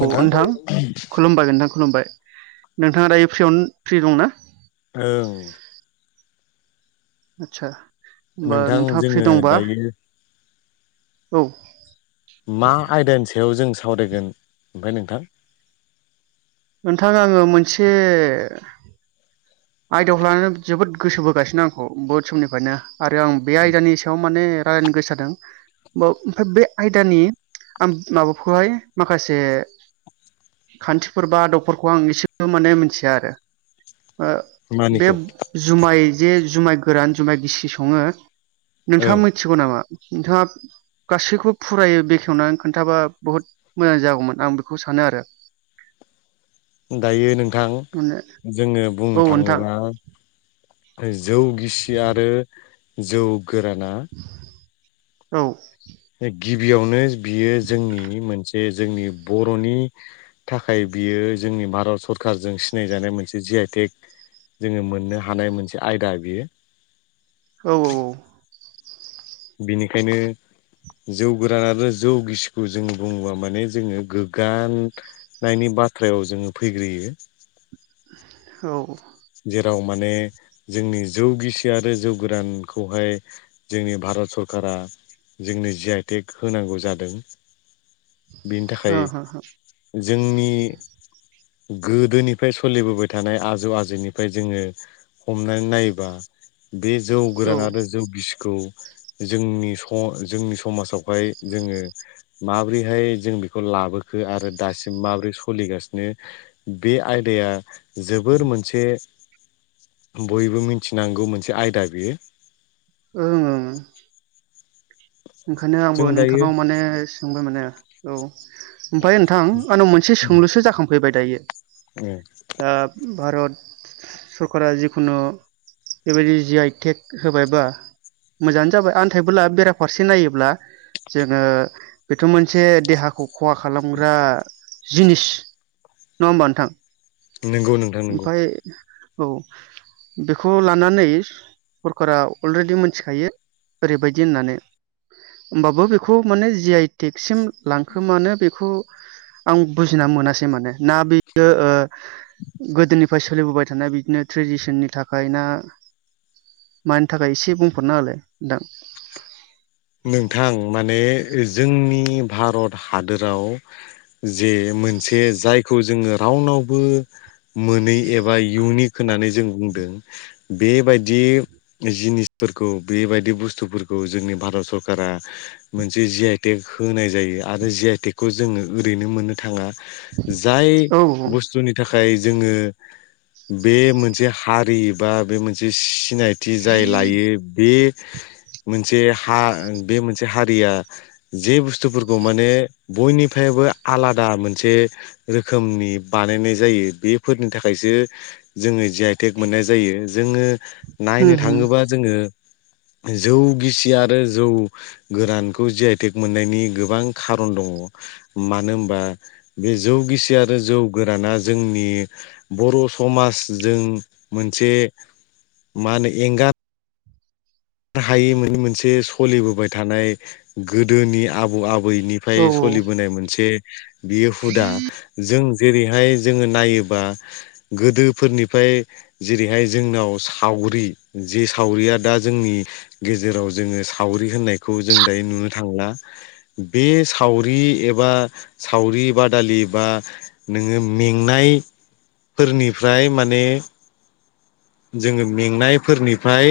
अ' नोंथां खुलुमबाय नोंथां खुलुमबाय। नोंथाङा दायो फ्रियावनो फ्रि दंना? औ आतसा नोंथां जोङो दायो औ मा आयदानि सायाव जों सावरायगोन? ओमफाय नोंथां नोंथां आङो मोनसे आयदाखौ लानानै जोबोद गोसो बोगासिनो आंखौ बहुद समनिफ्रायनो आरो आं बे आयदानि सायाव माने रायज्लायनो गोसो जादों ब ओमफ्राय बे आयदानि आं माबाखौहाय माखासे खान्थिफोर बा आदबफोरखौ आं एसेबो माने मिथिया आरो ओ बे मानिखौ जुमाय जे जुमाय गोरान जुमाय गिसि सङो नोंथाङा ओं मिथिगौ नामा नोंथाङा? गासैखौ फुरायो बेखेवनानै खोन्थाबा बहुत मोजां जागौमोन आं बेखौ सानो आरो [inaudible] दायो नोंथां माने जोङो औ बुंनो नोंथां थाङोबा जौ गिसि आरो जौ गोरान औ गिबियावनो बियो जोंनि मोनसे जोंनि बरनि थाखाय बियो जोंनि भारत सरकारजों सिनायजानाय मोनसे जि आइ‌ टेक जोङो मोननो हानाय मोनसे आयदा बियो औ औ औ बिनिखायनो जौ गोरान आरो जौ गिसिखौ जों बुङोबा माने जोङो गोग्गाननायनि बाथ्रायाव जोङो फैग्रोयो [inaudible] हो जेराव माने जोंनि जौ गिसि आरो जौ गोरानखौहाय जोंनि भा रत सरकारा जोंनो जि-आइ-टेक होनांगौ जादों बेनि थाखाय हो हो जोंनि गोदोनिफ्राय सलिबोबाय थानाय आजौ आजैनि फाय जोङो हमनानै नायोबा बे जौ औ गोरान आरो जौ गिसिखौ जोंनि स जोंनि समाजावहाय जोङो माबोरैहाय जों बेखौ ला लाबोखो आरो दासिम माब्रै सोलिगासिनो बे आयदाया जोबोर मोनसे बयबो मिथिनांगौ मोनसे आयदा बेयो ओं ओं ओंखायनो आंबो जों दायो नोंथांनाव माने सोंबाय माने औ ओमफाय नोंथां आंनाव मोनसे सों लुसो जाखांफैबाय दायो आ भारत सरकारा जिखुनु बेबायदि जि आइ टेक होबायबा मोजाङानो जाबाय आन्थायइबोला बेरा फारसे नायोब्ला जोङो बेथ मोनसे देहाखौ खहा खालामग्रा जिनिस नङा होमबा नोंथां? नंगौ नोंथां नंगौ ओमफाय औ बेखौ लानानै सरकारा अलरेडि मोनथिखायो ओरैबायदि होननानै होमबाबो बेखौ माने जि आइ टेक सिम लांखोमानो बेखौ आं बुजिना मोनासै माने ना बियो ओ गोदोनिफ्राय सोलिबोबाय थानाय बिदिनो ट्रेडिसननि थाखाय ना मानि थाखाय एसे बुंफोरना होलाय नोंथां नोंथां माने जोंनि भारत हादोराव जे मोनसे जायखौ जोङो रावनावबो मोनै एबा इउनिक होननानै जों बुं बेबायदि जिनिसफोरखौ बेबायदि बुस्थुफोरखौ जोंनि भारत सरकारा मोनसे जि आइटेक होनाय जायो आरो जि आइ टेकखौ जोङो ओरैनो मोननो थाङा जाय औ होम बुस्थुनि थाखाय थाखाय जोङो बे मोनसे हारि बा बे मोनसे सिनायथि जाय लायो बे मोनसे हा आ बे मोनसे हारिया जे बुस्थुफोरखौ माने बयनिफ्रायबो आलादा मोनसे रोखोमनि बानायनाय जायो बेफोरनि थाखायसो जोङो ज आइटेक मोननाय जायो जोङो नायनो होम थाङोबा जोङो जौ गिसि आरो जौ गोरानखौ जि आइटेक मोननायनि गोबां खारन दङ मानो होनबा बे जौ गिसि आरो जौ गोराना जोंनि बर' समाजजों मोनसे मा होनो एंगार हायि मोननि मोनसे सोलिबोबाय थानाय गोदोनि आबै आबौ औ बैनिफ्राय सोलिबोनाय मोनसे बियो हुदा जों जेरैहाय जोङो नायोबा गोदोफोरनिफ्राय जेरैहाय जोंनाव साव सावरि जे सावरिया दा जोंनि गेजेराव जोङो सावरि होननायखौ जों दायो नुनो थांला बे सावरि बे एबा सावरि बादालि बा नोङो मेंनाय फोरनिफ्राय माने जोङो मेंनायफोरनिफ्राय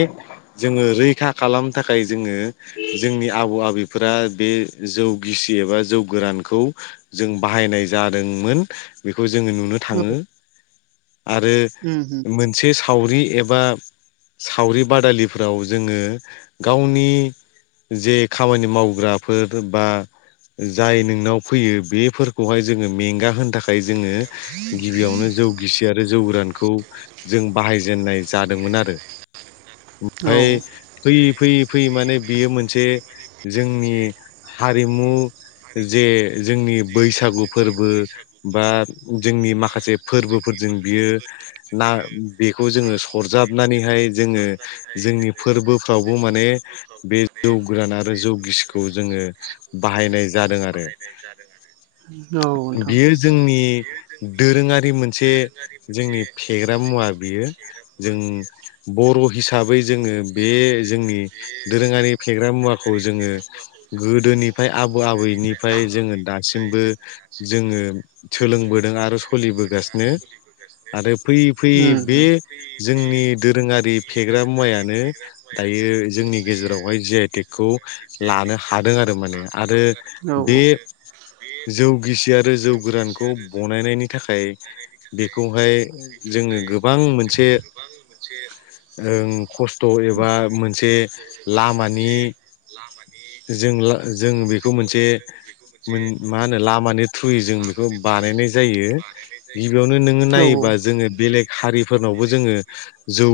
जोङो रैखा खालामनो थाखाय जोङो जोंनि आबौ आबैफोरा बे जौगिसि एबा जौ गोरानखौ जों बाहायनाय जादोंमोन बे जोङो नुनो थाङो आरो उम उम मोनसे सावरि एबा सावरि बादालिफ्राव जोङो गावनि जे खामानि मावग्राफोर बा जाय नोंनाव फैयो बेफोरखौहाय जोङो मेंगा होनो थाखाय जोङो गिबियावनो जौ गिसि आरो जौ गोरानखौ जों बाहायजेननाय जादोंमोन आरो [unintelligible] आमफ्राय बै फैयै फैयै माने बियो मोनसे जोंनि हारिमु जे जोंनि बैसागु फोरबो बा जोंनि माखासे फोरबोफोरजों बियो ना बेखौ जोङो सरजाबनानैहाय जोङो जोंनि फोरबोफ्रावबो माने बे जौ गोरान आरो जौ गिसिखौ जोङो बाहायनाय जादों आरो। औ नोंथां बियो जोंनि दोरोङारि मोनसे जोंनि फेग्रा मुवा बियो जों बर' हिसाबै जोङो बे जोंनि दोरोङारि फेग्रा मुवाखौ जोङो गोदोनिफ्राय आबौ आबैनिफ्राय जोङो दासिमबो जोङो सोलोंबोदों आरो सोलिबोगासिनो आरो फैयै उम फैयै औ बे जोंनि दोरोङारि फेग्रा मुवाया दायो जोंनि गेजेरावहाय जि आइटेक खौ लानो हादों आरो माने आरो बे जौगिसि आरो जौ गोरानखौ बनायनायनि थाखाय बेखौहाय जोङो गोबां मोनसे गोबां मोनसे ओं खस्थ एबा मोनसे लामानि जों जों बेखौ मोनसे मोन मा होनो लामानि थ्रुयै जों बेखौ बानायनाय जायो। गिबियावनो नोङो औ औ नायोबा जोङो बेलेग हारिफोरनावबो जोङो जौ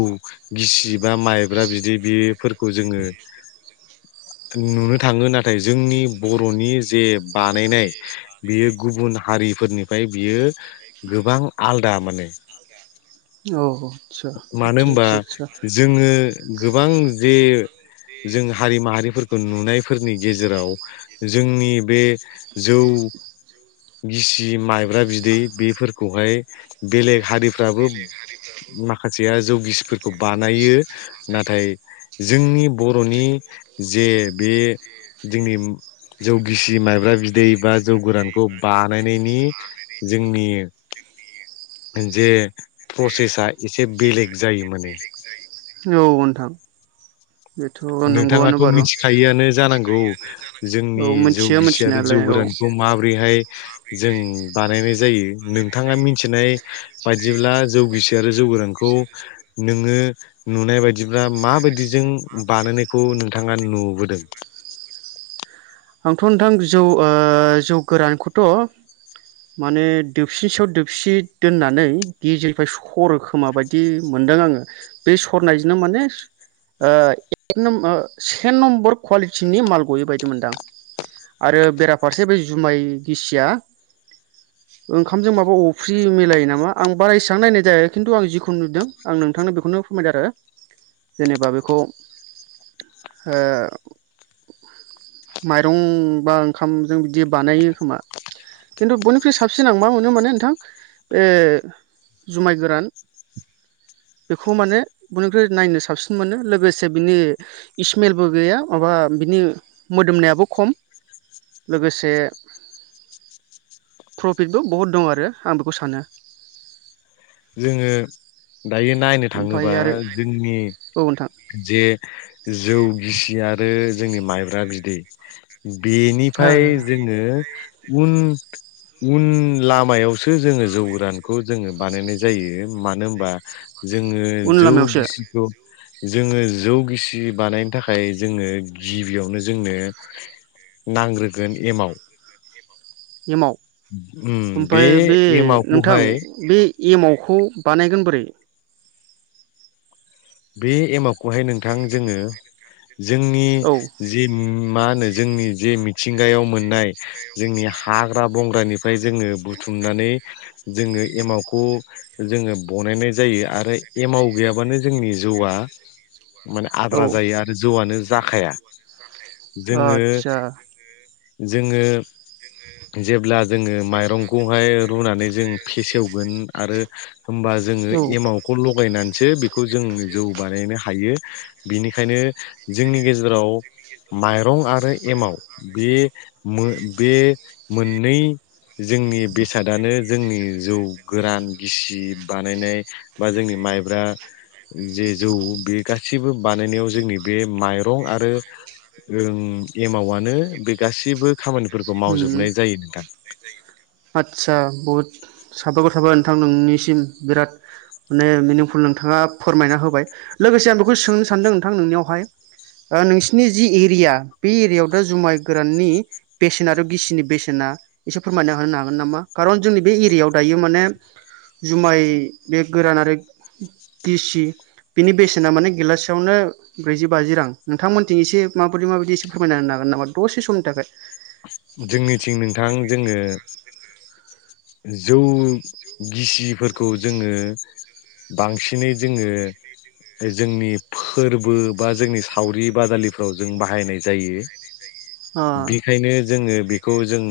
गिसि बा माइब्रा बिदि बे फोरखौ जोङो [inaudible] नुनो थाङो नाथाय जोंनि बरनि जे बानायनाय बेयो गुबुन हारि फोरनिफाय बियो गोबां आलदा माने अ आटसा आतसा मानो आसटसा होनबा आटसा जोङो गोबां जे जों हारि माहारिफोरखौ नुनायफोरनि गेजेराव जोंनि बे जौ औ गिसि माइब्रा बिदै बेफोरखौहाय बेलेग हारिफ्राबो माखासेया जौगिसफोर खौ बानायो नाथाय जोंनि बरनि जे बे जोंनिम जौ गिसि माइब्रा बिदै बा जौ गोरानखौ बानायनायनि जोंनि जोंनि जे प्रसेसाआ एसे बेलेग जायो माने औ नोंथां बेथ' नोंथाङाथ नंगौआनो बारु मिथिखायोआनो जानांगौ औ औ जोंनि जौ मिथियो गिसि आरो जौ मिथिनायालाय औ गोरानखौ माबोरैहाय जों बानायनाय जायो नोंथाङा मिथिनाय बायदिब्ला जौगिसि आरो जौ गोरानखौ नोङो नुनाय बायदिब्ला माबायदिजों बानायनायखौ नोंथाङा नुबोदों आंथ नोंथां जौ ओ जौ गोरानखौथ माने दोबसिनि सायाव दोबसि दोननानै गेजेरनिफ्राय सरोखोमा बायदि मोन नुदों आङो बे सरनायजोंनो माने ओ एक न्मब से नम्बर कुवालिटिनि माल गयै बायदि मोनदां आरो बेराफारसे बे जुमाय गिसिया ओंखामजों माबा अफ्रि मिलायो नामा आं बारा इसां नायनाय जाया खिन्थु आं जिखुन नुदों आं नोंथांनो बेखौनो फोरमायदों आरो जेनेबा बेखौ ओ माइरं बा ओंखामजों बिदि बानायो खोमा खिन्थु बयनिख्रुइ साबसिन आं मा मोनो माने नोंथां ए जुमाय गोरान बेखौ माने बयनिख्रुइ नायनो साबसिन मोनो लोगोसे बिनि इस्मेलबो गैया माबा बिनि मोदोमनायाबो खम लोगोसे प्रफिटबो बहुद दं आरो आं बेखौ सानो जोङो दायो नायनो ओमफ्राय थाङोबा आरो जोंनि औ नोंथां जे जौ गिसि आरो जोंनि माइब ब्रा बिदै ओ बेनिफाय जोङो उन उन लामायावसो जोङो जौ गोरानखौ जोङो बानायनाय जाय जायो मानो होमबा जोङो उन जौ लामायावसो गिसिखौ जोङो जौ गिसि बानायनो थाखाय जोङो गिबियावनो जोंनो नांग्रोगोन एमाव एमाव ओमफाय बे नोंथां एमावखौहाय बे एमावखौ बानायगोन बोरै बे एमाबखौहाय नोंथां जोंङो जोंनि औ जि मा होनो जोंनि जे मिथिंगायाव मोननाय जोंनि हाग्रा बंग्रानिफ्राय जोंङो बुथुम मनानै जोंङो एमावखौ जोंङो बनायनाय जायो आरो एमाव गैयाबानो जो जोंनि जौआ माने औ आद्रा जायो आरो जौआनो जाखाया ओ ओदसा जोंङो जेब्ला जोंङो माइरंखौहाय रुनानै जों फेसेवगोन आरो होमबा जोंङो औ एमावखौ लगायनानसो बेखौ जों जौ बानायनो हायो बिनिखायनो जोंनि गेजेराव माइरं आरो एमाव बे मो-बे मोननै जोंनि बेसादानो जोंनि जौ गोरान, गिसि बानायनाय बा जोंनि माइब्रा जे जौ बे गासिबो बानायनायाव जोंनि बे माइरं आरो ओं एमावनो बे गासिबो उम आतसा बहुत साबायखर थाबाय नोंथां नोंनिसिम बिराद माने मिनिंफुल नोंथांङा फोरमायना होबाय। लोगोसे आं बेखौ सोंनो सानदों नोंथां नोंनियावहाय ओ नोंसिनि जि इरिया बे इरियायाव दा जुमाय गोराननि बेसेना आरो गिसिनि बेसेना एसे फोरमायना होनो हागोन नामा? खारन जोंनि बे एरियायाव दायो माने जुमाय बे गोरान आरो गिसि बिनि बेसेना माने गेलासेयावनो ब्रैजि बाजि रां। नोंथांमोनथिं एसे माबायदि माबायदि एसे फोरमायना होनो हा गोन नामा दसे समनि थाखाय? जोंनिथिं नोंथां जोंङो जौ गिसिफोरखौ जोंङो बांसिनै जोंङो जोंनि फोरबो बा जोंनि सावरि-बादालिफ्राव जों बाहायनाय जायो। ओ बिखायनो जोंङो बिखौ जों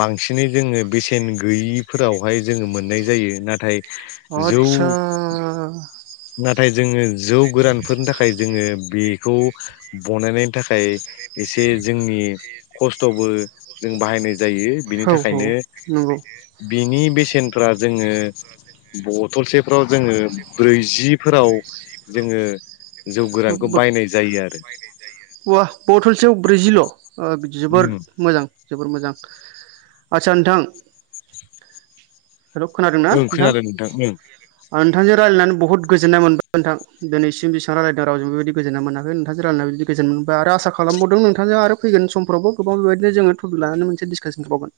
बांसिनै जोंङो बेसेन गैयिफोरावहाय जोंङो मोननाय जायो। नाथाय अ जौ आतसा नाथाय जोंङो जौ गोरानफोरनि थाखाय जोङों बेखौ बनायनायनि थाखाय एसे जोंनि खस्थ'बो जों बाहायनाय जायो। बिनि औ थाखायनो नंगौ बिनि बेसे नफ्रा जोंङो बथलसेफ्राव जोंङो ब्रैजि फोराव जोंङो जौ गोरानखौ बायनाय जायो आरो अवा बथलसेयाव ब्रैजिल' ओ जोबोर मोजां, जोबोर मोजां। आतसा नोंथां हेलौ खोनादों ना ओं नोंथां? खोनादों ओं ओ नोंथांजों रायलायनानै बहुत गोजोननाय मोनबाय नोंथां। दोनैसिम बिसिबां रायलायदों रावजोंबो बिदि गोजोननाय मोनाखै नोंथांजों रायलायनानै बिदि गोजोन मोनबाय आरो आसा खालामबावदों नोंथांजों आरो फैगोन समफ्रावबो गोबां बेबायदि जोंङो तपिक लानानै मोनसे डिसकासन खालामावगोन।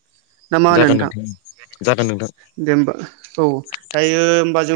जागोन नोंथां, जागोन नोंथां। दे होमबा। औ दायो होमबा जों